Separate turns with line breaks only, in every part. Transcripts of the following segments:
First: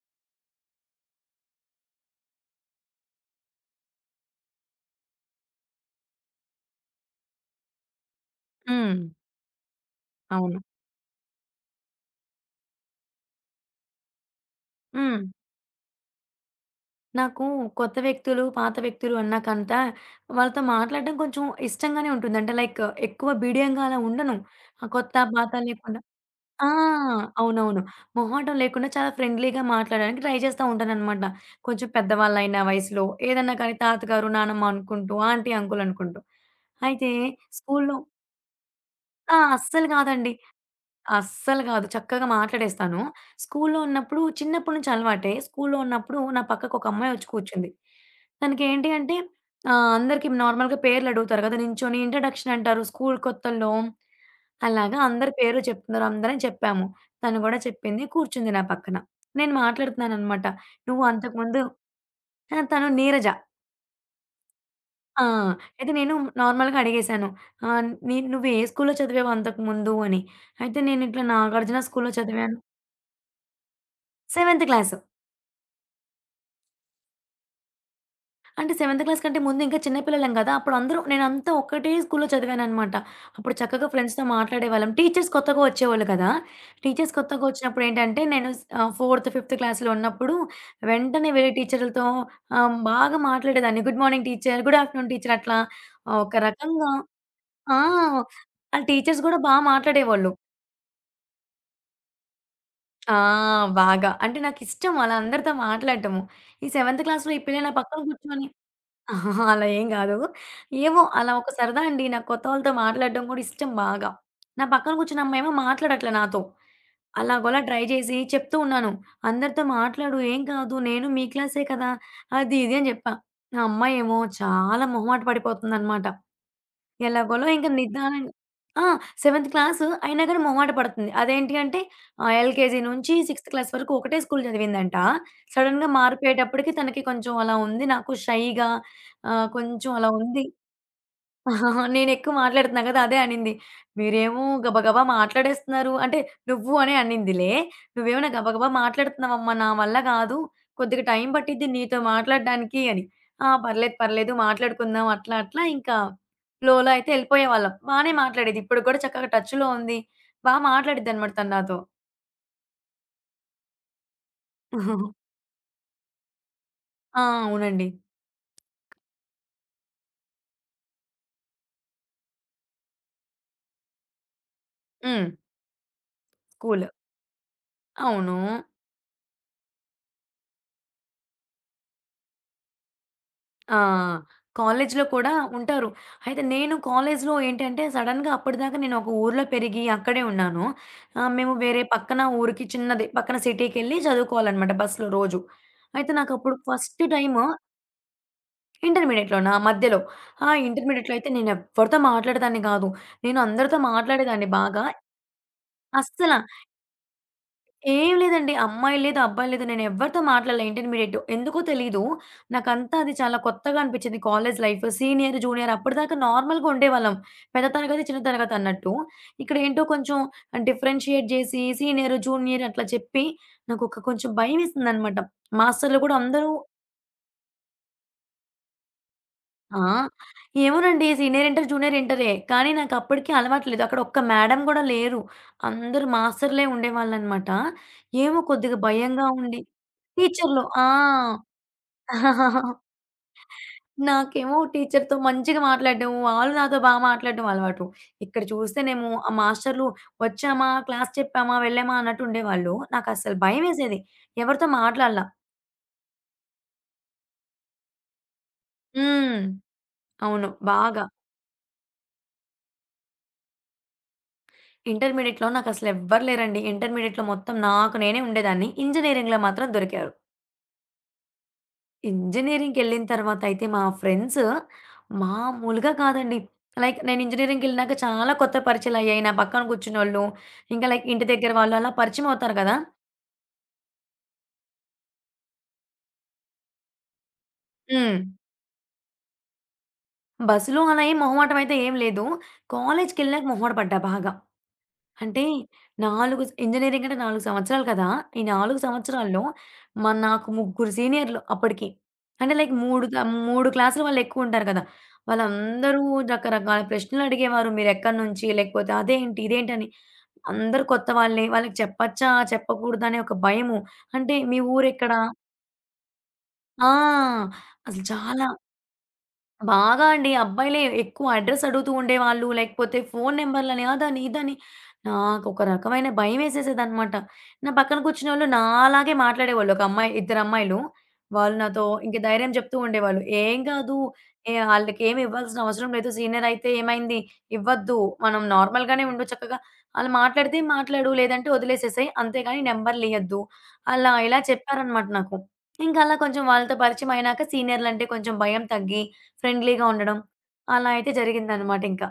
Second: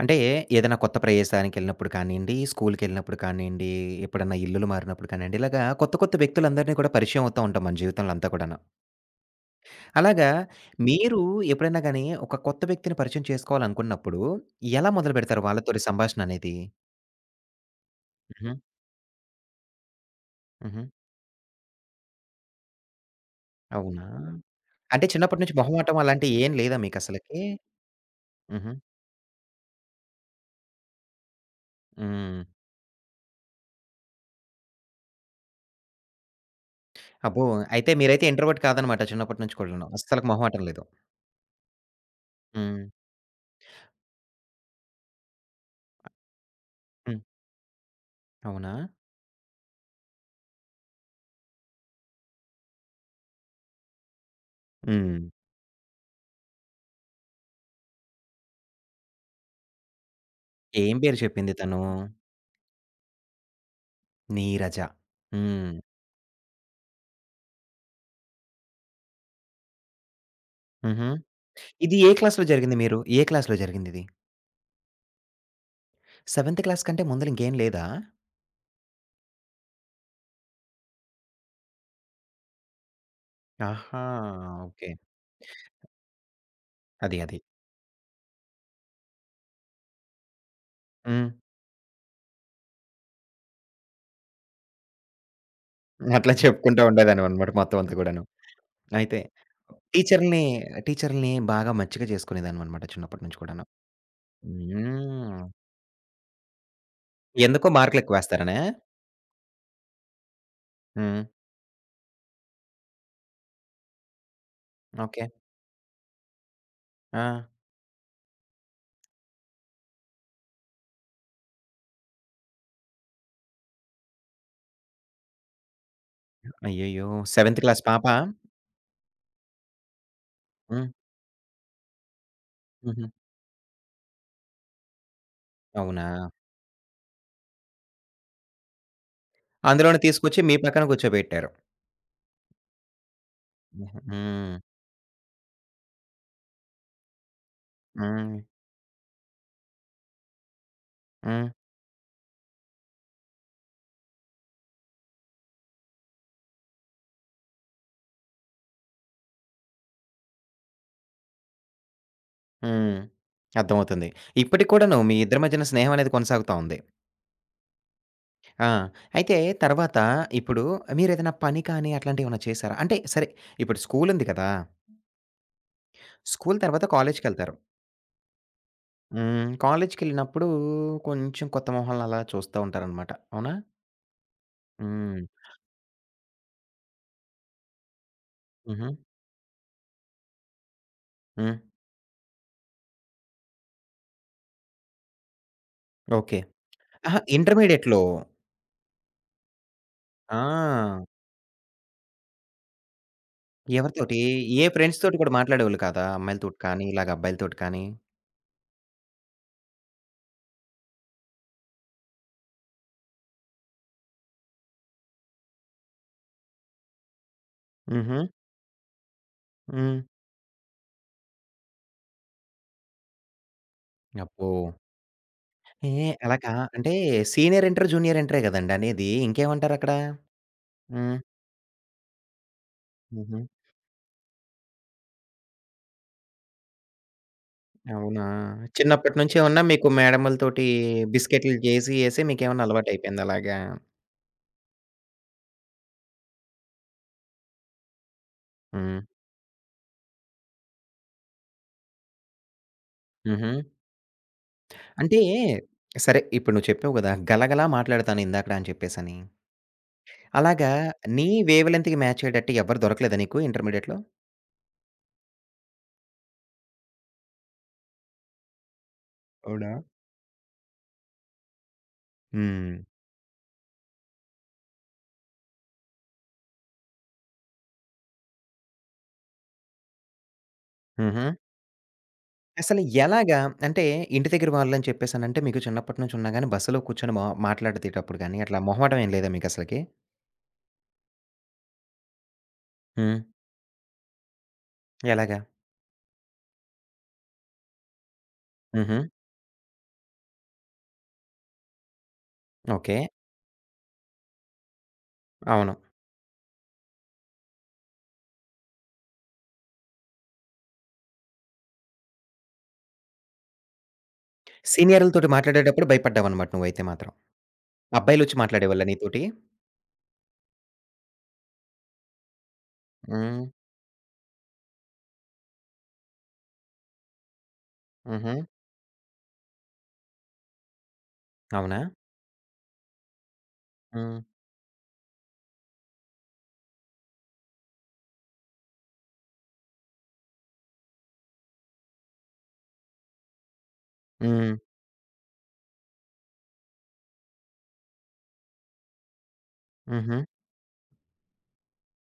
అంటే ఏదైనా కొత్త ప్రదేశానికెళ్ళినప్పుడు కానియండి, స్కూల్‌కెళ్ళినప్పుడు కానియండి, ఎప్పుడన్నా ఇల్లులు మారినప్పుడు కానియండి, ఇలాగా కొత్త వ్యక్తులందరినీ కూడా పరిచయం అవుతా ఉంటాం మన జీవితంలో అంతా కూడాను.
హ్మ్.
అలాగా
అవును.
మీరు ఎప్పుడైనా గాని ఒక కొత్త వ్యక్తిని పరిచయం చేసుకోవాలనుకున్నప్పుడు ఎలా
హ్మ్.
మొదలుపెడతారు వాళ్ళతోటి సంభాషణ అనేది?
నాకు కొత్త వ్యక్తులు,
హుహు.
పాత వ్యక్తులు అన్నాకంతా వాళ్ళతో
హుహు.
మాట్లాడడం కొంచెం ఇష్టంగానే ఉంటుంది. అంటే లైక్ ఎక్కువ బిడియంగా అలా
అవునా?
ఉండను. ఆ
అంటే
కొత్త,
చిన్నప్పటి
పాత
నుంచి మొహమాటం
లేకుండా
అలాంటియి ఏం
ఆ!
లేదా మీకసలకి?
అవునవును. మొహమాటం
హుహు.
లేకుండా చాలా ఫ్రెండ్లీగా మాట్లాడడానికి ట్రై చేస్తా ఉంటాననమాట. కొంచెం
హ్మ్.
పెద్దవాళ్ళైనా వయసులో ఏదన్నా కానీ తాతగారు, నానమ్మ అనుకుంటూ, ఆంటీ, అంకుల్ అనుకుంటూ. అయితే
అబ్బో! అయితే
స్కూలులో
మీరైతే ఇంట్రోవర్ట్ కాదనమాట
ఆ!
చిన్నప్పటి నుంచి
అస్సలు
కూడాను. అస్సలకి
కాదండి.
మొహమాటం లేదు.
అస్సలు కాదు. చక్కగా
హ్మ్.
మాట్లాడేస్తాను. స్కూల్లో ఉన్నప్పుడు చిన్నప్పటి నుంచి అలవాటే. స్కూల్లో ఉన్నప్పుడు నా పక్కకు ఒక అమ్మాయి
హ్మ్.
వచ్చి కూర్చుంది.
అవునా?
తనకేంటి అంటే అందరికి నార్మల్‌గా పేర్లు అడుగుతారు కదా! నించొని ఇంట్రడక్షన్ అంటారు స్కూల్ కొత్తల్లో. అలాగా
హ్మ్.
అందరి పేర్లు చెప్తున్నారు అందరం చెప్పాము. తను కూడా చెప్పింది. కూర్చుంది నా పక్కన. నేను మాట్లాడుతున్నాననమాట.
ఏం
నువ్వు
పేరు చెప్పింది
అంతకుముందు
తను?
ఆ! తను నీరజ.
నీరజ.
ఆ!
హ్మ్.
అయితే నేను నార్మల్‌గా అడిగేశాను. ఆహ్, నీ నువ్వు ఏ స్కూల్‌లో చదివావు అంతకుముందు అని. అయితే నేను
హుహు.
ఇట్లా నాగార్జున
ఇది ఏ
స్కూల్‌లో
క్లాస్‌లో
చదివాను.
జరిగింది మీరు? ఏ క్లాస్‌లో జరిగిందిది?
Seventh class.
సెవెంత్ క్లాస్ కంటే ముందల ఇంకేం లేదా?
అంటే సెవెంత్ క్లాస్ కంటే ముందు ఇంకా చిన్న పిల్లలం గదా! అప్పుడు అందరూ నేనంతా ఒక్కటే స్కూల్‌లో చదివాననమాట. అప్పుడు చక్కగా
ఆహా!
ఫ్రెండ్స్‌తో మాట్లాడేవాళ్ళం.
ఓకే.
టీచర్స్ కొత్తగా వచ్చేవాళ్ళు కదా! టీచర్స్
అది.
కొత్తగా వచ్చినప్పుడు ఏంటంటే ఫోర్త్, ఫిఫ్త్ క్లాస్‌లో ఉన్నప్పుడు
హ్మ్.
వెంటనే వేరే టీచర్లతో బాగా మాట్లాడేదాన్ని. Good morning teacher, good afternoon teacher అట్లా
అట్లా
ఒక
చెప్పుకుంటూ
రకంగా
ఉండేదానివనమాట
ఆ!
మొత్తం అంతా గూడాను.
ఆ
అయితే
టీచర్స్ గూడా బా మాట్లాడేవాళ్ళు.
టీచర్‌లని, టీచర్‌లని బాగా మచ్చిక చేసుకునేదానివనమాట
ఆ!
చిన్నప్పటి నుంచి కూడాను.
బాగా. అంటే నాకిష్టం అలా
హ్మ్.
అందరితో మాట్లాడటము. ఈ సెవెంత్ క్లాస్‌లో ఈ పిల్ల
ఎందుకు
నా పక్కన కూర్చొని
మార్కులెక్కువేస్తారనా?
అహహా! అలా ఏం గాదు. ఏమో
హ్మ్.
అలా ఒక సరదా అండి. నాకు కొత్త వాళ్ళతో మాట్లాడడం గూడా ఇష్టం బాగా. నా పక్కన కూర్చున్న
ఓకే.
అమ్మాయేమో మాట్లాడట్లే నాతో.
ఆ!
అలాగోలా ట్రై జేసి చెప్తూ ఉన్నాను. "అందరితో మాట్లాడు ఏం కాదు. నేను మీ క్లాసే కదా!" అది ఇది అని జెప్పా. ఆ అమ్మాయేమో చాలా మొహమాట పడిపోతుందనమాట.
అయ్యయ్యో!
ఎలాగోలో
సెవెంత్
ఇంక
క్లాస్ పాపా?
నిదానంగా ఆ! సెవెంత్ క్లాస్ అయినా గాని మొహమాట
హ్మ్.
పడుతుంది. అదేంటి అంటే ఎల్‌కేజీ
హుహు.
నుంచి సిక్స్త్ క్లాస్ వరకు ఒకటే స్కూల్ చదివిందంట. సడెన్‌గా
అవునా?
మారిపోయేటప్పటికి తనకి కొంచెం అలా ఉంది. నాకు షైగా కొంచెం
అందులోనే
అలా
తీసుకొచ్చి
ఉంది.
మీ పక్కన కూర్చోబెట్టారు.
నేనెక్కువ మాట్లాడుతున్నా గదా! అదే అనింది.
హుహు.
మీరేమో
హ్మ్.
గబగబా మాట్లాడేస్తున్నారు. అంటే నువ్వు అనే అనిందిలే. నువ్వేమైనా
హ్మ్.
గబగబా మాట్లాడుతున్నావమ్మా! నా వల్ల గాదు. కొద్దిగా టైం
హ్మ్.
పట్టిద్ది నీతో మాట్లాడడానికి అని. ఆ! పర్లేదు, పర్లేదు మాట్లాడుకుందాం అట్లా అట్లా ఇంకా ఫ్లోలో అయితే ఎళ్ళిపోయేవాళ్ళం. బానే మాట్లాడేది. ఇప్పుడు కూడా చక్కగా టచ్‌లో ఉంది. బా మాట్లాడిద్దనమాట తను నాతో.
హ్మ్. అర్థమవుతుంది. ఇప్పటికి
ఓహో!
కూడాను మీ ఇద్దరి మధ్యన స్నేహం అనేది కొనసాగుతా ఉంది.
ఆ! అవునండి.
ఆ! అయితే తర్వాత ఇప్పుడు మీరేదైనా పని కానీ అట్లాంటివేమన్నా చేసారా? అంటే సరే ఇప్పుడు స్కూల్ ఉంది కదా!
హ్మ్.
స్కూల్ తర్వాత
కూల్.
కాలేజ్‌కెళ్తారు.
అవును.
హ్మ్. కాలేజ్‌కెళ్ళినప్పుడు కొంచెం కొత్త మొహాలను అలా చూస్తా ఉంటారనమాట. అవునా?
ఆ! కాలేజ్‌లో
హ్మ్.
కూడా ఉంటారు. అయితే నేను కాలేజ్‌లో ఏంటంటే సడెన్‌గా అప్పటిదాకా
హుహు.
నేను ఒక ఊర్లో పెరిగి అక్కడే ఉన్నాను. మేము
హ్మ్.
వేరే పక్కన ఊరికి చిన్నది పక్కన సిటీకెళ్ళి చదువుకోవాలనమాట బస్‌లో రోజు. అయితే
ఓకే.
నాకప్పుడు ఫస్ట్
అహా!
టైము
ఇంటర్మీడియేట్‌లో
ఇంటర్మీడియేట్‌లోనా? మధ్యలో. ఆ!
ఆ!
ఇంటర్మీడియేట్‌లో అయితే నేనెవ్వరితో మాట్లాడేదాన్ని కాదు. నేను అందరితో
ఎవరితోటి?
మాట్లాడేదాన్ని
ఏ
బాగా.
ఫ్రెండ్స్ తోటి కూడా మాట్లాడేవాళ్ళు కాదా?
అస్సల
అమ్మాయిలతోటి కానీ, ఇలాగ అబ్బాయిలతోటి కానీ?
ఏం లేదండి. అమ్మాయి లేదు, అబ్బాయి లేదు. నేను ఎవ్వరితో మాట్లాడలే ఇంటర్మీడియేట్. ఎందుకో తెలీదు. నాకంతా అది చాలా కొత్తగా అనిపిచ్చింది కాలేజ్ లైఫ్. సీనియర్, జూనియర్ అప్పటిదాకా నార్మల్‌గా ఉండేవాళ్ళం. పెద్ద తరగతి,
హుహు.
చిన్న తరగతి అన్నట్టు. ఇక్కడేంటో
హ్మ్.
కొంచెం డిఫరెన్షియేట్ జేసి సీనియర్, జూనియర్ అట్లా చెప్పి నాకొక కొంచెం
అబ్బో!
భయమేసిందనమాట. మాస్టర్‌లు
ఏహే!
గూడా అందరూ
అలాగా? అంటే సీనియర్ ఇంటర్, జూనియర్ ఇంటరే గదండీ అనేది.
ఆ!
ఇంకేమంటారక్కడ?
ఏమోనండి
హ్మ్.
సీనియర్ ఇంటర్, జూనియర్ ఇంటరే. కానీ నాకప్పటికి
హుహు.
అలవాటు లేదు. అక్కడ ఒక్క మేడమ్ గూడా లేరు. అందరూ మాస్టర్‌లే ఉండేవాళ్ళనమాట.
అవునా?
ఏమో కొద్దిగా
చిన్నప్పటి
భయంగా
నుంచి
ఉండి
ఏమన్నా మీకు
టీచర్‌లు.
మేడములతోటి
ఆ!
బిస్కెట్లు జేసి మీకేమన్నా అలవాటయిపోయింది అలాగా?
నాకేమో టీచర్‌తో మంచిగా మాట్లాడడం, వాళ్ళు నాతో బా మాట్లాడడం అలవాటు. ఇక్కడ
హ్మ్.
చూస్తేనేమో ఆ మాస్టర్‌లు వచ్చామా, క్లాస్ చెప్పామా, వెళ్ళామా అన్నట్టు ఉండేవాళ్ళు. నాకస్సలు
హుహు.
భయమేసేది. ఎవరితో
అంటే
మాట్లాడలా.
సరే ఇప్పుడు నువ్వు చెప్పావు గదా! గలగలా మాట్లాడతాను ఇందాకడ అని చెప్పేసని.
హ్మ్. అవును.
అలాగా
బాగా.
నీ వేవ్ లెంత్‌కి మ్యాచ్ అయ్యేటట్టు ఎవ్వరు దొరకలేదా నీకు ఇంటర్మీడియేట్‌లో?
ఇంటర్మీడియేట్‌లో నాకసలు ఎవ్వరు లేరండి. ఇంటర్మీడియేట్‌లో మొత్తం నాకు నేనే ఉండేదాన్ని. ఇంజినీరింగ్‌లో మాత్రం
అవునా?
దొరికారు.
హ్మ్.
ఇంజినీరింగ్‌కెళ్ళిన తర్వాతయితే మా ఫ్రెండ్స్ మామూలుగా కాదండి. లైక్ నేను ఇంజినీరింగ్‌కెళ్ళినాక చాలా కొత్త పరిచయాలయ్యాయి. నా పక్కన కూర్చున్నోళ్ళు, ఇంకా లైక్ ఇంటి
హుహు.
దగ్గర వాళ్ళు అలా పరిచయం అవుతారు కదా!
అసలు ఎలాగా? అంటే ఇంటి దగ్గర వాళ్ళని చెప్పేసనంటే మీకు చిన్నప్పటి నుంచి ఉన్నా గాని బస్సులో కూర్చొని మా
హ్మ్.
మాట్లాడేటప్పుడు గాని అట్లా మొహమాటం ఏం లేదా మీకసలకి?
బస్సులో అలా ఏం మొహమాటం అయితే ఏం లేదు.
హ్మ్.
కాలేజ్‌కెళ్ళినాక మొహమాట పడ్డా బాగా.
ఎలాగా?
అంటే 4 స్ ఇంజినీరింగ్ అంటే 4 సంవత్సరాలు కదా! ఈ 4
హుహు.
సంవత్సరాల్లో మా నాకు ముగ్గురు సీనియర్‌లు అప్పటికి. అంటే లైక్
ఓకే.
3 క్లాసులు వాళ్ళెక్కువుంటారు కదా!
అవును.
వాళ్ళందరూ రకరకాల ప్రశ్నలడిగేవారు. మీరెక్కడి నుంచి? లేకపోతే అదేంటి? ఇదేంటని? అందరూ కొత్త వాళ్ళే. వాళ్ళకి చెప్పచ్చా? చెప్పకూడదా? అనే ఒక భయము. అంటే మీ ఊరెక్కడ?
సీనియర్‌లతోటి మాట్లాడేటప్పుడు భయపడ్డావనమాట నువ్వైతే మాత్రం.
ఆ! అసలు
అబ్బాయిలొచ్చి
చాలా
మాట్లాడేవాళ్ళా నీతోటి?
బాగా అండి. అబ్బాయిలే ఎక్కువ అడ్రెస్ అడుగుతూ ఉండేవాళ్ళు. లేకపోతే ఫోను
హ్మ్.
నంబర్‌లని అదని, ఇదని. నాకొక రకమైన భయమేసేసేదనమాట. నా పక్కన
హుహు.
కూర్చున్నోళ్ళు నాలాగే మాట్లాడేవాళ్ళు. ఒక అమ్మాయి, ఇద్దరమ్మాయిలు. వాళ్ళు
అవునా?
నాతో ఇంక ధైర్యం చెప్తూ ఉండేవాళ్ళు. "ఏం కాదు.
హ్మ్.
ఏ ఆళ్ళకేమి ఇవ్వాల్సిన అవసరం లేదు. సీనియర్ అయితే ఏమైంది? ఇవ్వద్దు. మనం నార్మల్‌గానే ఉండు చక్కగా. ఆళ్ళు మాట్లాడితే మాట్లాడు. లేదంటే వదిలేసేసేయి. అంతేగాని నంబర్‌లియ్యద్దు." అలా ఇలా
హ్మ్.
చెప్పారనమాట నాకు. ఇంకలా కొంచెం వాళ్ళతో పరిచయం అయినాక సీనియర్లంటే కొంచెం భయం తగ్గి ఫ్రెండ్లీగా
హుహు.
ఉండడం. అలా అయితే జరిగిందనమాట ఇంకా.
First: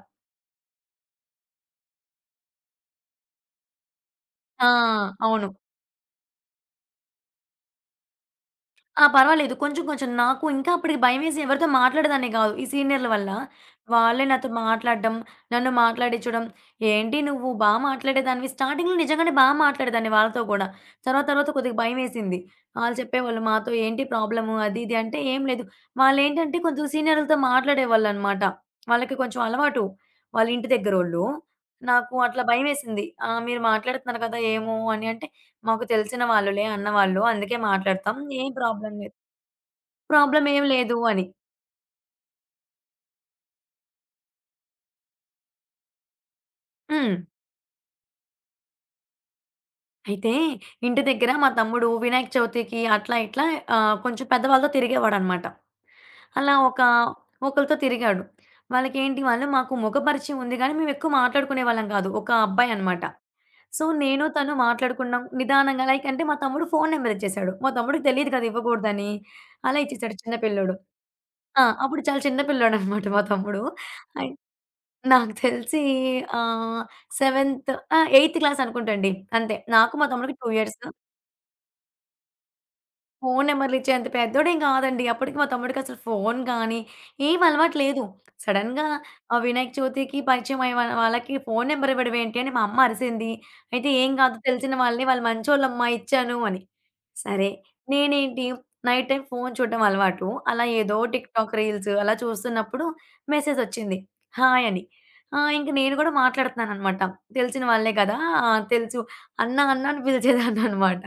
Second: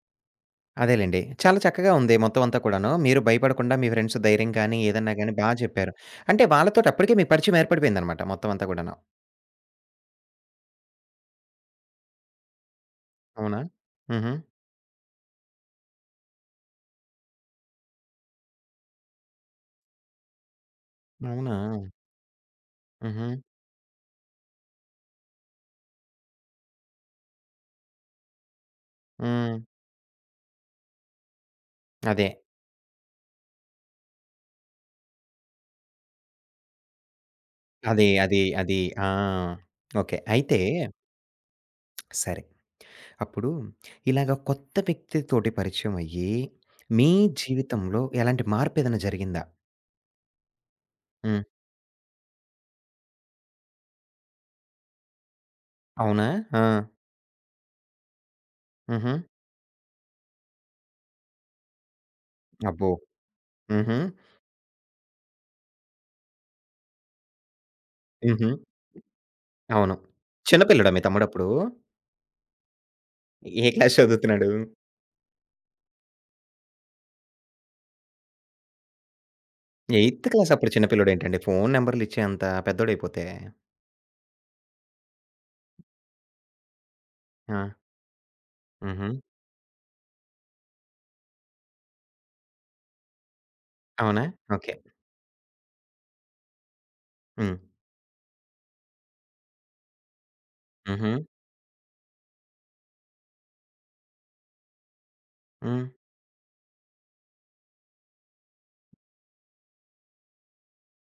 అదేలెండి. చాలా చక్కగా ఉంది మొత్తం అంతా కూడాను. మీరు భయపడకుండా మీ ఫ్రెండ్స్ ధైర్యం
ఆ!
కానీ, ఏదన్నా గాని బా
అవును.
చెప్పారు. అంటే వాళ్ళతోటి అప్పటికే మీకు పరిచయం ఏర్పడిపోయిందనమాట మొత్తం అంతా కూడాను.
ఆ! పర్వాలేదు. కొంచెం కొంచెం నాకు ఇంకా అప్పటికి భయమేసి ఎవరితో మాట్లాడేదాన్ని గాదు. ఈ సీనియర్‌ల వల్ల.
అవునా?
వాళ్ళే
హుహు.
నాతో మాట్లాడడం, నన్ను మాట్లాడిచ్చడం. "ఏంటి నువ్వు బా మాట్లాడేదానివి" స్టార్టింగ్‌లో నిజంగానే బా మాట్లాడేదాన్ని వాళ్ళతో గూడా. తర్వాత తర్వాత
అవునా?
కొద్దిగా భయమేసింది. ఆళ్ళు
హుహు.
చెప్పేవాళ్ళు మాతో "ఏంటి ప్రాబ్లము?" అది ఇది అంటే, "ఏం లేదు." వాళ్ళేంటంటే కొంచెం సీనియర్‌లతో మాట్లాడేవాళ్ళనమాట. వాళ్ళకి కొంచెం
హ్మ్.
అలవాటు. వాళ్ళ ఇంటి దగ్గరోళ్ళు. నాకు
అదే.
అట్లా భయమేసింది. "ఆ! మీరు మాట్లాడుతున్నారు కదా! ఏమో" అని అంటే మాకు తెలిసిన వాళ్ళులే అన్నవాళ్ళు. అందుకే
అది,
మాట్లాడతాం.
అది,
ఏం
అది.
ప్రాబ్లమ్
ఆ!
లేదు.
ఓకే.
ప్రాబ్లమ్
అయితే
ఏం లేదు అని.
సరే. అప్పుడు ఇలాగ కొత్త వ్యక్తితోటి పరిచయం అయ్యి, మీ
హ్మ్.
జీవితంలో ఎలాంటి మార్పేదైనా జరిగిందా?
అయితే ఇంటి దగ్గర
హ్మ్.
మా తమ్ముడు వినాయక చవితికి అట్లా ఇట్లా కొంచెం పెద్దవాళ్ళతో తిరిగేవాడనమాట.
అవునా?
అలా
ఆ!
ఒక ఒకళ్ళతో తిరిగాడు.
హుహు.
వాళ్ళకేంటి వాళ్ళు మాకు ముఖ పరిచయం ఉంది గానీ, మేమెక్కువ మాట్లాడుకునేవాళ్ళం కాదు. ఒక
అబ్బో!
అబ్బాయనమాట. సో,
హుహు.
నేను తను మాట్లాడుకున్నాం. నిదానంగా లైక్ అంటే మా తమ్ముడు ఫోను నెంబర్ ఇచ్చేసాడు. మా తమ్ముడికి తెలీదు కదా!
హుహు.
ఇవ్వకూడదని. అలా
అవును.
ఇచ్చేసాడు చిన్న
చిన్న
పిల్లోడు.
పిల్లోడా మీ తమ్ముడప్పుడు?
ఆ! అప్పుడు చాలా చిన్న పిల్లోడనమాట మా తమ్ముడు.
ఏ క్లాస్
అయి
చదువుతున్నాడు?
నాకు తెలిసి ఆహ్, సెవెంత్ ఆ! ఎయిత్ క్లాస్ అనుకుంటండి. అంతే. నాకు మా
ఎయిత్
తమ్ముడికి
క్లాస్
2
అప్పుడు
ఇయర్స్.
చిన్న పిల్లోడేంటండి? ఫోను నంబర్‌లు ఇచ్చే అంత పెద్దోడైపోతే.
ఫోను నెంబర్లిచ్చేంత పెద్దోడేం గాదండి. అప్పటికి మా తమ్ముడికసలు ఫోను గానీ, ఏం
ఆ!
అలవాటు లేదు. సడెన్‌గా
హుహు.
వినాయక చవితికి పరిచయమైన వాళ్ళకి ఫోను నెంబర్ ఇవ్వడమేంటి అని మా అమ్మ అరిసింది. అయితే, "ఏం
అవునా?
గాదు తెలిసిన
ఓకే.
వాళ్ళే. వాళ్ళు మంచోళ్ళమ్మా ఇచ్చాను" అని. సరే,
హ్మ్.
నేనేంటి నైట్ టైమ్ ఫోను చూడడం అలవాటు. అలా ఏదో
హుహు.
టిక్‌టాక్ రీల్స్ అలా చూస్తున్నప్పుడు మెసేజొచ్చింది. హాయ్ అని. ఆ! ఇంక
హ్మ్.
నేను గూడా మాట్లాడుతున్నాననమాట. తెలిసిన వాళ్ళే గదా! ఆ! తెలుసు అన్న, అన్న అని పిలిచేదాన్ననమాట.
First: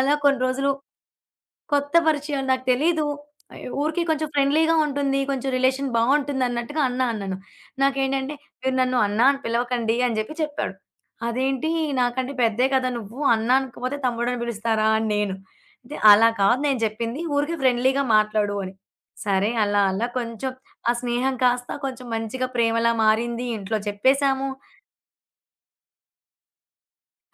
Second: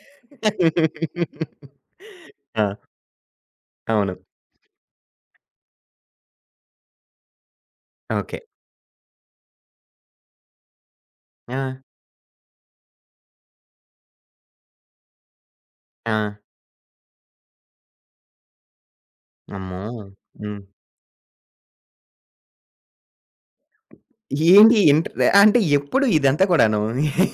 అలా కొన్ని రోజులు కొత్త పరిచయం. నాకు
ఆ!
తెలీదు. ఊరికే
అవును.
కొంచెం ఫ్రెండ్లీగా ఉంటుంది. కొంచెం రిలేషన్ బావుంటుందన్నట్టుగా అన్నా అన్నాను. నాకేంటంటే,
ఓకే.
"మీరు నన్ను అన్నా అని పిలవకండి" అని చెప్పాడు.
ఆ!
అదేంటి నాకంటే పెద్దే కదా నువ్వు. అన్నా అనకపోతే తమ్ముడని పిలుస్తారా అని నేను. అంటే,
ఆ!
"అలా కాదు నేను చెప్పింది. ఊరికే ఫ్రెండ్లీగా మాట్లాడు" అని. సరే
అమ్మో!
అలా అలా కొంచెం
హ్మ్.
ఆ స్నేహం కాస్త కొంచెం మంచిగా ప్రేమలా మారింది. ఇంట్లో చెప్పేసాము.
ఏంటి ఇంటర్ అంటే ఎప్పుడు ఇదంతా కూడాను?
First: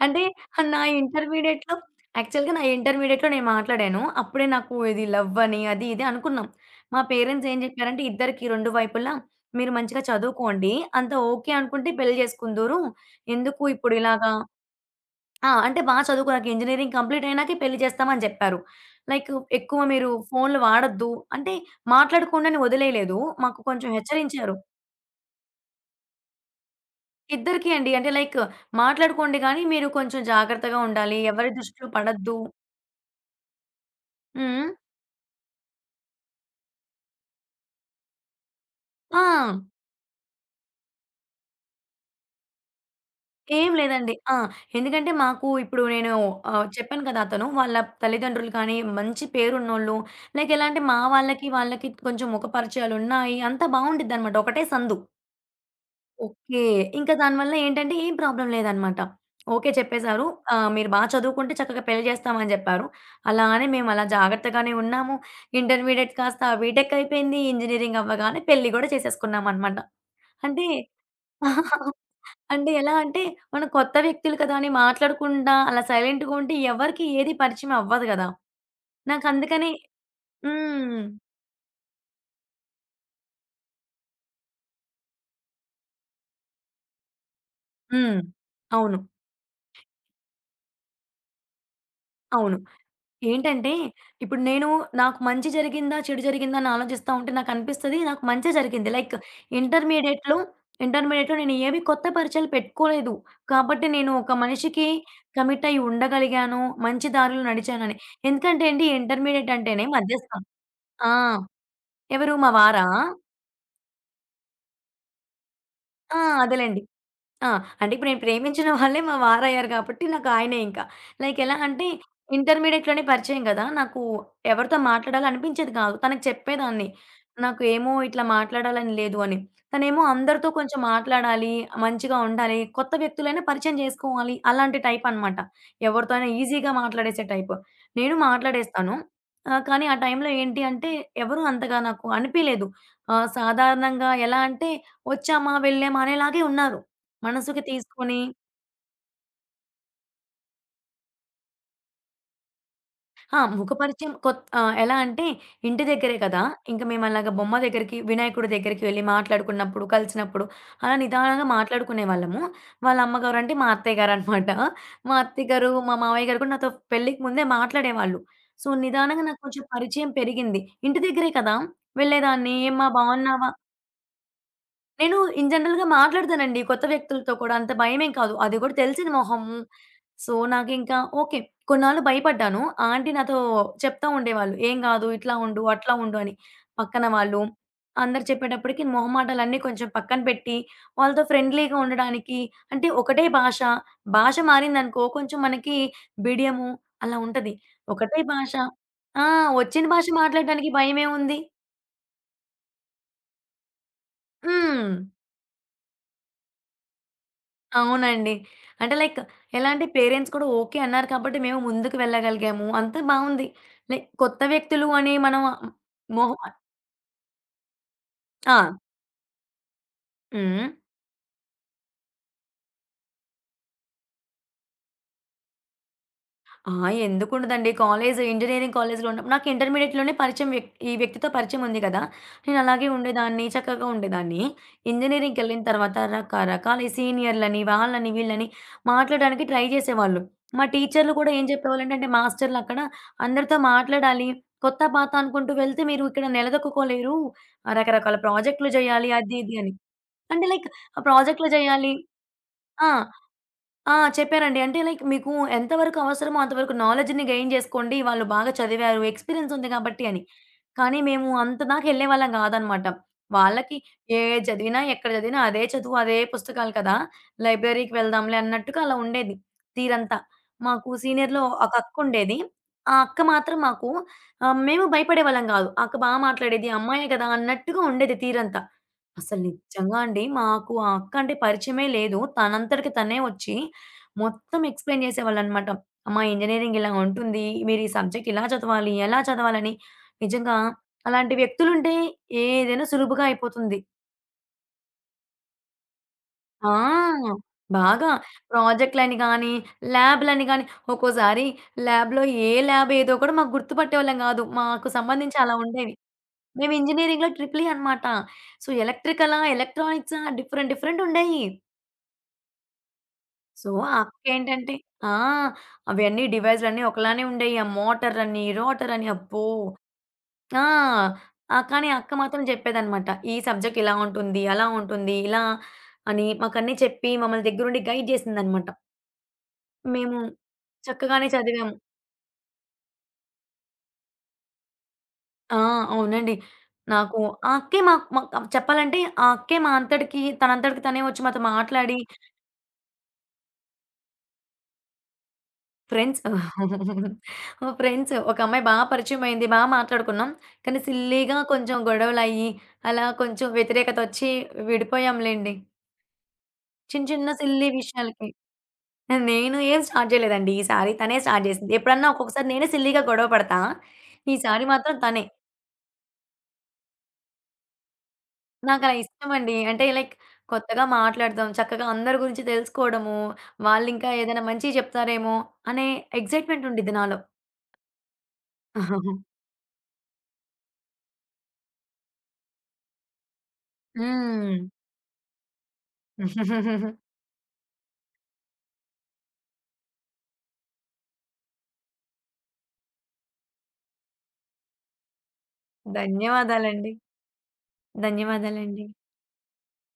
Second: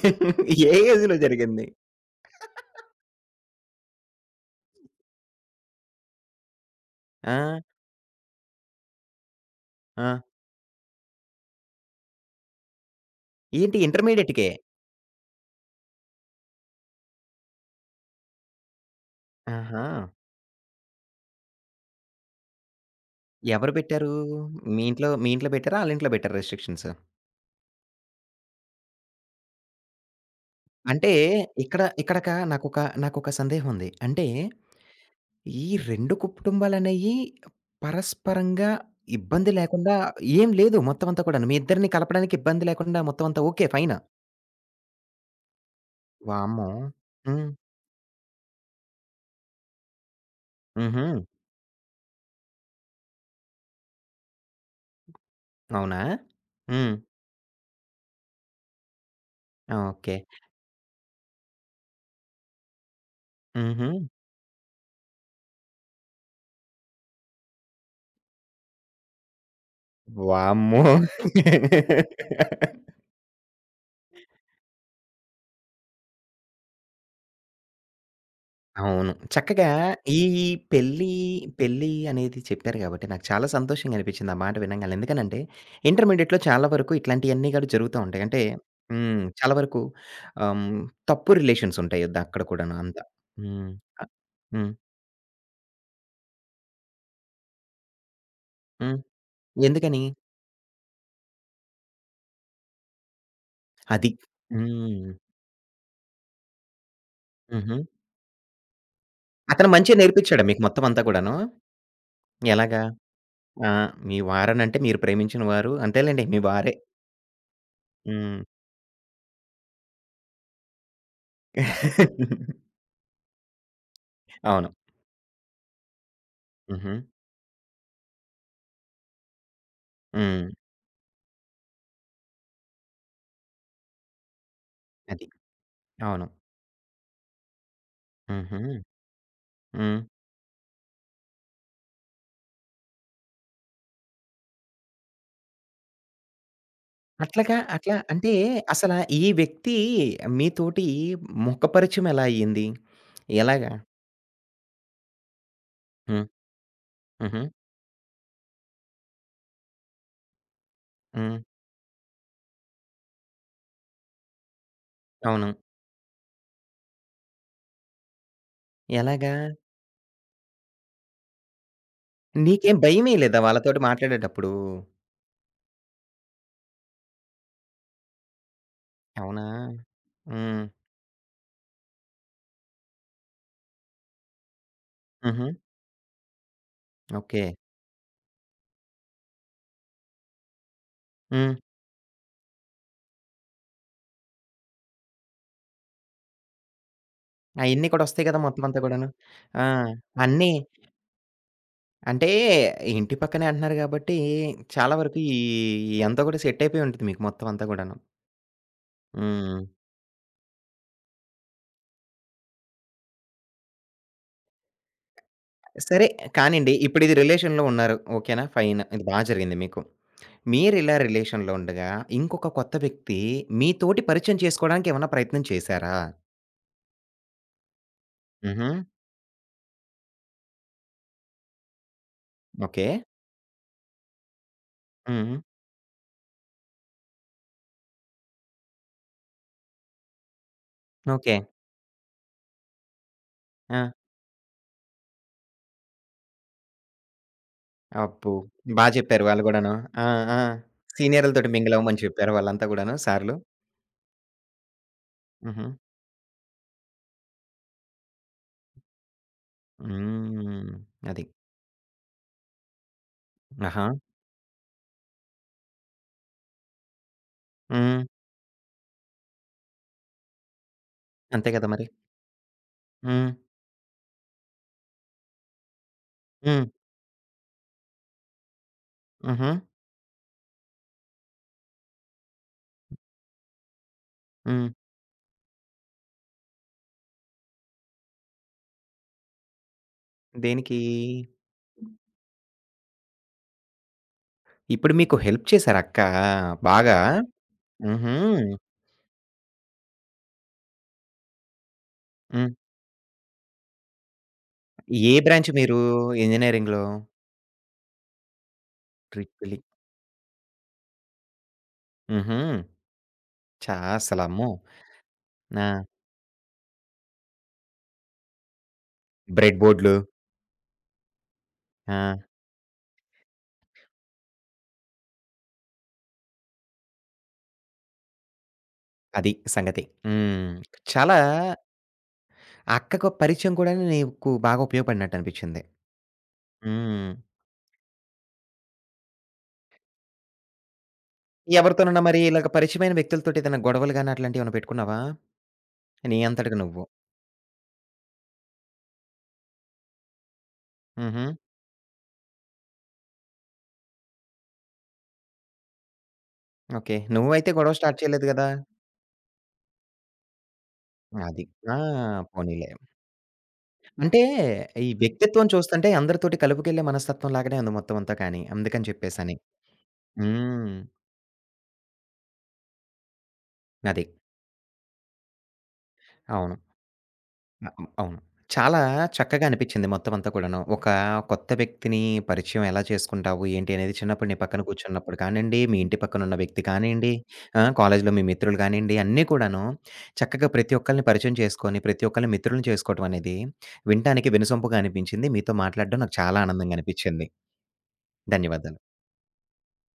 అంటే
ఏ
నా
ఏజ్‌లో జరిగింది?
ఇంటర్మీడియేట్‌లో యాక్చువల్‌గా నా ఇంటర్మీడియేట్‌లో నేను మాట్లాడాను. అప్పుడే నాకు ఇది లవ్ అని అది ఇది అనుకున్నాం. మా
ఆ!
పేరెంట్స్ ఏం చెప్పారంటే ఇద్దరికీ రెండు వైపులా మీరు మంచిగా
ఆ!
చదువుకోండి. అంతా ఓకే అనుకుంటే పెళ్లి చేసుకుందురు. ఎందుకు
ఏంటి
ఇప్పుడు ఇలాగా
ఇంటర్మీడియేట్‌కే.
ఆ! అంటే బాగా చదువుకున్నాక ఇంజినీరింగ్ కంప్లీట్ అయినాకే పెళ్లి చేస్తామని చెప్పారు. లైక్ ఎక్కువ
ఆహా!
మీరు ఫోన్‌లు వాడొద్దు అంటే మాట్లాడకుండానే వదిలేయలేదు. మాకు
ఎవరు
కొంచెం
పెట్టారు?
హెచ్చరించారు.
మీ ఇంట్లో పెట్టారా? ఆళ్ళింట్లో పెట్టారా రెస్ట్రిక్షన్స్?
ఇద్దరికీ అండి. అంటే లైక్ మాట్లాడుకోండి గానీ మీరు కొంచెం జాగ్రత్తగా
అంటే
ఉండాలి. ఎవరి
ఇక్కడ
దృష్టిలో
ఇక్కడక
పడొద్దు.
నాకొక నాకొక సందేహం ఉంది. అంటే
హ్మ్.
ఈ 2 కుటుంబాలనేయి పరస్పరంగా
ఆ!
ఇబ్బంది లేకుండా ఏం లేదు మొత్తం అంతా కూడాను. మీ ఇద్దరిని కలపడానికి ఇబ్బంది లేకుండా మొత్తం అంతా ఓకే.
ఏం
ఫైన్.
లేదండి. ఆ! ఎందుకంటే మాకు ఇప్పుడు నేను
వామ్మో!
చెప్పాను కదా! అతను
హ్మ్.
వాళ్ళ తల్లిదండ్రులు కానీ, మంచి పేరున్నోళ్ళు లైక్ ఎలా అంటే మా
హుహు.
వాళ్ళకి, వాళ్ళకి కొంచెం ముఖ పరిచయాలున్నాయి. అంతా బావుండిద్దనమాట. ఒకటే సందు.
అవునా?
ఓకే.
హ్మ్.
ఇంకా దానివల్ల ఏంటంటే ఏం ప్రాబ్లమ్ లేదనమాట. Okay
okay.
చెప్పేసారు. మీరు బా చదువుకుంటే చక్కగా పెళ్లి చేస్తామని చెప్పారు. అలా అని మేము
హుహు.
అలా జాగ్రత్తగానే ఉన్నాము. ఇంటర్మీడియేట్ కాస్త బీటెక్ అయిపోయింది. ఇంజినీరింగ్ అవ్వగానే పెళ్లి గూడా చేసేసుకున్నామనమాట. అంటే
వామ్మో!
అంటే ఎలా అంటే, మనం కొత్త వ్యక్తులు కదా అని మాట్లాడకుండా అలా సైలెంట్‌గా ఉంటే ఎవరికీ ఏది పరిచయం అవ్వదు గదా!
అవును. చక్కగా
నాకందుకని
ఈ
హ్మ్.
పెళ్లి, పెళ్లి అనేది చెప్పారు కాబట్టి నాకు చాలా సంతోషంగా అనిపించింది ఆ మాట వినంగానే. ఎందుకనంటే ఇంటర్మీడియేట్‌లో చాలా వరకు ఇట్లాంటియన్నీ కూడా జరుగుతా
హ్మ్.
ఉంటాయి. అంటే
అవును.
హ్మ్. చాలా వరకు హ్మ్. తప్పు రిలేషన్స్ ఉంటాయి ద అక్కడ
అవును.
కూడాను అంతా. హ్మ్.
ఏంటంటే,
ఆహ్,
ఇప్పుడు నేను
హ్మ్.
నాకు మంచి జరిగిందా? చెడు జరిగిందా? అని ఆలోచిస్తా ఉంటే నాకనిపిస్తది నాకు మంచే జరిగింది.
హ్మ్.
లైక్
ఎందుకని?
ఇంటర్మీడియేట్‌లో ఇంటర్మీడియేట్‌లో నేను ఏవి కొత్త పరిచయాలు పెట్టుకోలేదు. కాబట్టి
అది.
నేను ఒక మనిషికి
హ్మ్.
కమిట్ అయ్యి ఉండగలిగాను. మంచి దారిలో
హుహు.
నడిచానని. ఎందుకంటే అండి ఇంటర్మీడియేట్
అతను
అంటేనే
మంచిగా
మధ్యస్థం.
నేర్పిచ్చాడా మీకు మొత్తం అంతా
ఆ!
కూడాను?
ఎవరు మా
ఎలాగా?
వారా?
ఆ! మీ వారనంటే మీరు ప్రేమించిన వారు
ఆ!
అంతేలెండి మీ వారే.
అదేలెండి. ఆ! అంటే ఇప్పుడు నేను
హ్మ్.
ప్రేమించిన వాళ్ళే మా వారయ్యారు కాబట్టి నాకు ఆయనే ఇంకా. లైక్ ఎలా అంటే ఇంటర్మీడియేట్‌లోనే పరిచయం గదా! నాకు
అవును.
ఎవరితో మాట్లాడాలనిపించేది కాదు. తనకి చెప్పేదాన్ని.
హుహు.
నాకు ఏమో ఇట్లా మాట్లాడాలని లేదు అని. తనేమో
హ్మ్.
అందరితో కొంచెం మాట్లాడాలి, మంచిగా ఉండాలి, కొత్త వ్యక్తులైనా పరిచయం చేసుకోవాలి అలాంటి టైప్
అది.
అనమాట. ఎవరితో
అవును.
అయినా ఈజీగా మాట్లాడేసే టైప్. నేను
హుహు.
మాట్లాడేస్తాను. కానీ ఆ
హ్మ్.
టైంలో ఏంటి అంటే ఎవరు అంతగా నాకు అనిపియలేదు. సాధారణంగా ఎలా అంటే వచ్చామా, వెళ్ళామా అనేలాగే ఉన్నారు.
అట్లాగా
మనసుకి
అట్లా
తీసుకొని
అంటే అసల ఈ వ్యక్తి మీతోటి ముఖ పరిచయం ఎలా అయ్యింది?
ఆ!
ఎలాగా?
ఎలా అంటే ఇంటి దగ్గరే
హ్మ్.
కదా! ఇంక మేమలాగా
హుహు.
బొమ్మ దగ్గరికి, వినాయకుడి దగ్గరికి వెళ్లి మాట్లాడుకున్నప్పుడు, కలిసినప్పుడు అలా
హ్మ్.
నిదానంగా మాట్లాడుకునేవాళ్ళము. వాళ్ళ అమ్మగారంటే మా అత్తయ్య గారనమాట. మా అత్తయ్య
అవును.
గారు, మా మావయ్య గారు కూడా నాతో పెళ్ళికి ముందే మాట్లాడేవాళ్ళు. సో, నిదానంగా
ఎలాగా?
నాకు కొంచెం పరిచయం పెరిగింది. ఇంటి దగ్గరే కదా! వెళ్ళేదాన్ని.
నీకేం
"ఏమ్మా
భయమేయలేదా
బావున్నావా?"
వాళ్ళతోటి మాట్లాడేటప్పుడు?
నేను ఇన్ జనరల్‌గా మాట్లాడతానండి కొత్త వ్యక్తులతో కూడా. అంత భయమేం కాదు. అది కూడా తెలిసిన
అవునా?
మొహము. సో,
హ్మ్.
నాకింకా ఓకే. కొన్నాళ్ళు భయపడ్డాను. ఆంటీ నాతో చెప్తా ఉండేవాళ్ళు. "ఏం గాదు. ఇట్లా
హుహు.
ఉండు. అట్లా ఉండు" అని. పక్కన వాళ్ళు.
ఓకే.
అందరూ చెప్పేటప్పటికి మొహమాటాలన్నీ కొంచెం పక్కన పెట్టి, వాళ్ళతో
హ్మ్.
ఫ్రెండ్లీగా ఉండడానికి అంటే ఒకటే భాష. భాష మారిందనుకో కొంచెం మనకి బిడియము అలా ఉంటది.
అయన్నీ కూడా
ఒకటే
వస్తాయి కదా!
భాష
మొత్తం అంతా కూడాను.
ఆ!
ఆ!
వచ్చిన భాష
అన్నీ
మాట్లాడడానికి భయమేముంది?
అంటే ఇంటి పక్కనే అంటున్నారు గాబట్టి,
హ్మ్.
చాలా వరకు ఈ ఇయంతా కూడా సెట్ అయిపోయి ఉంటది మీకు మొత్తం అంతా గూడాను.
అవునండి. అంటే లైక్
హ్మ్.
ఎలా అంటే పేరెంట్స్ కూడా ఓకే అన్నారు కాబట్టి మేము ముందుకు వెళ్ళగలిగాము. అంతా బావుంది. లైక్ కొత్త వ్యక్తులు అని మనం
సరే
మొహం
కానియండి. ఇప్పుడిది రిలేషన్‌లో ఉన్నారు. ఓకేనా?
ఆ!
ఫైన్. ఇది బా జరిగింది మీకు.
హ్మ్.
మీరిలా రిలేషన్‌లో ఉండగా, ఇంకొక కొత్త వ్యక్తి మీతోటి పరిచయం చేసుకోవడానికి ఏమన్నా ప్రయత్నం చేశారా?
ఆ! ఎందుకుండదండి. కాలేజు
హుహు.
ఇంజినీరింగ్ కాలేజులో ఉన్నప్పుడు నాకు ఇంటర్మీడియేట్‌లోనే పరిచయం వ్యక్ ఈ వ్యక్తితో పరిచయం ఉంది కదా! నేను
ఓకే.
అలాగే ఉండేదాన్ని. చక్కగా ఉండేదాన్ని.
హ్మ్.
ఇంజినీరింగ్‌కెళ్ళిన తర్వాత రకరకాల ఈ సీనియర్‌లని, వాళ్ళని, వీళ్ళని మాట్లాడడానికి ట్రై చేసేవాళ్ళు. మా టీచర్‌లు కూడా
ఓకే.
ఏం చెప్పేవాళ్ళంటే అంటే మాస్టర్‌లు అక్కడ అందరితో
ఆ!
మాట్లాడాలి. కొత్త, పాత అనుకుంటూ వెళ్తే మీరు ఇక్కడ నిలదొక్కుకోలేరు. రకరకాల
అబ్బో!
ప్రాజెక్ట్‌లు
బా
చేయాలి.
చెప్పారు
అది,
వాళ్ళు
ఇది అని.
గూడాను. ఆ! ఆ!
అంటే లైక్ ఆ ప్రాజెక్ట్‌లు
సీనియర్‌లతోటి మింగిల్
చేయాలి.
అవ్వమని చెప్పారా వాళ్ళంతా
ఆ!
గూడాను సార్‌లు?
ఆ! చెప్పారండి. అంటే లైక్ మీకు
హుహు.
ఎంత వరకు అవసరమో అంతవరకు నాలెడ్జ్‌ని గెయిన్ జేసుకోండి. వాళ్ళు బాగా చదివారు, ఎక్స్‌పీరియన్స్ ఉంది గాబట్టి అని.
హ్మ్.
కానీ
అది.
మేము అంత దాకా ఎళ్ళేవాళ్ళం గాదనమాట. వాళ్ళకి
ఆహా!
ఏది చదివినా, ఎక్కడ చదివినా అదే చదువు, అదే పుస్తకాలు కదా! లైబ్రరీకి
హ్మ్.
వెళ్దాంలే అన్నట్టుగా అలా ఉండేది తీరంతా. మాకు సీనియర్‌లో
అంతే కదా
ఒక
మరి.
అక్కుండేది. ఆ అక్క
హ్మ్.
మాత్రం మాకు మేము భయపడేవాళ్ళం గాదు. ఆ అక్క బా
హ్మ్.
మాట్లాడేది, అమ్మాయే గదా! అన్నట్టుగా ఉండేది తీరంతా. అసలు
హుహు.
నిజంగా అండి. మాకు ఆ అక్క అంటే పరిచయమే లేదు. తనంతటికి తనే వచ్చి మొత్తం
హ్మ్.
ఎక్స్‌ప్లెయిన్ చేసేవాళ్ళనమాట. అమ్మ ఇంజినీరింగ్ ఇలా ఉంటుంది. మీరు ఈ సబ్జెక్ట్ ఇలా చదవాలి, ఎలా చదవాలని నిజంగా
దేనికి?
అలాంటి వ్యక్తులుంటే ఏదైనా సులువుగా అయిపోతుంది.
ఇప్పుడు మీకు హెల్ప్ చేసారా అక్క బాగా?
ఆ! బాగా.
హుహు.
ప్రాజెక్ట్‌లని గానీ, ల్యాబ్‌లని గానీ ఒక్కోసారి ల్యాబ్‌లో ఏ
హ్మ్.
ల్యాబ్ ఏదో కూడా మాకు గుర్తుపట్టేవాళ్ళం గాదు. మాకు
ఏ
సంబంధించి
బ్రాంచ్
అలా
మీరు
ఉండేవి. మేము
ఇంజినీరింగ్‌లో?
ఇంజినీరింగ్‌లో ట్రిపుల్ ఈ అనమాట. So, ఎలక్ట్రికలా,
triple E.
ఎలక్ట్రానిక్సా different different ఉండేయి.
హుహు.
సో,
చా
ఆ
అసలమ్మో!
అక్కేంటంటే ఆ!
ఆ!
అవన్నీ డివైజులన్నీ ఒకలానే ఉండేయి. ఆ మోటరని, రోటరని అబ్బో!
బ్రెడ్ బోర్డ్‌లు.
ఆ! ఆ! కానీ అక్క
ఆ!
మాత్రం జెప్పేదనమాట. ఈ సబ్జెక్ట్ ఇలా ఉంటుంది, అలా ఉంటుంది, ఇలా అని మాకన్నీ చెప్పి మమ్మల్ని దగ్గరుండి గైడ్ జేసిందనమాట.
అది సంగతి.
మేము
హ్మ్. చాలా
చక్కగానే చదివాము.
ఆ అక్కకు పరిచయం కూడా నీకు బాగా ఉపయోగపడినట్టు
ఆ!
అనిపించింది.
అవునండి.
హ్మ్.
నాకు ఆ అక్కే మాకు మాకు చెప్పాలంటే ఆ అక్కే మా అంతటికి తనంతటికి తనే వచ్చి మాతో మాట్లాడి
ఎవరితోనన్నా మరి ఇలాగ పరిచయమైన వ్యక్తులతోటి ఏదైనా గొడవలు గాని అట్లాంటియేమన్నా పెట్టుకున్నావా? నీ
ఫ్రెండ్స్
అంతటికి నువ్వు.
ఫ్రెండ్స్ ఒక అమ్మాయి బా పరిచయమైంది. బా మాట్లాడుకున్నాం. కానీ
హుహు.
సిల్లీగా కొంచెం గొడవలయ్యి, అలా కొంచెం వ్యతిరేకతొచ్చి విడిపోయాంలెండి.
ఓకే.
చిన్న చిన్న
నువ్వైతే
సిల్లీ
గొడవ స్టార్ట్ చేయలేదు
విషయాలకి.
గదా!
నేను ఏం స్టార్ట్ చేయలేదండి ఈసారి. తనే
అది.
స్టార్ట్ చేసింది.
ఆ!
ఎప్పుడన్నా ఒక్కొక్కసారి నేనే
పోనీలే.
సిల్లీగా గొడవ పడతా.
అంటే
ఈసారి
ఈ
మాత్రం తనే.
వ్యక్తిత్వం చూస్తుంటే అందరితోటి కలుపుకెళ్ళే మనస్తత్వం లాగానే ఉంది మొత్తం అంతా కానీ. అందుకని
నాకలా
చెప్పేసని.
ఇష్టమండి. అంటే లైక్
హ్మ్.
కొత్తగా మాట్లాడదాం, చక్కగా అందరి గురించి తెలుసుకోవడము,
అది.
వాళ్ళింకా ఏదైనా మంచి చెప్తారేమో అనే
అవును.
ఎక్సైట్‌మెంట్ ఉండిద్ది నాలో.
అ అవును. చాలా చక్కగా అనిపిచ్చింది మొత్తం అంతా కూడాను. ఒక కొత్త వ్యక్తిని పరిచయం ఎలా చేసుకుంటావు, ఏంటి అనేది చిన్నప్పుడు నీ పక్కన
హ్మ్.
కూర్చున్నప్పుడు కానియండి, మీ ఇంటి పక్కనున్న వ్యక్తి కానియండి, కాలేజీలో మీ మిత్రులు కానియండి, అన్నీ కూడాను చక్కగా ప్రతి ఒక్కళ్ళని పరిచయం చేసుకొని, ప్రతి ఒక్కళ్ళని మిత్రులను చేసుకోవటం అనేది వినటానికి వినసొంపుగా అనిపించింది. మీతో మాట్లాడడం నాకు చాలా ఆనందంగా
ధన్యవాదాలండి.
అనిపిచ్చింది. ధన్యవాదాలు.
ధన్యవాదాలండి.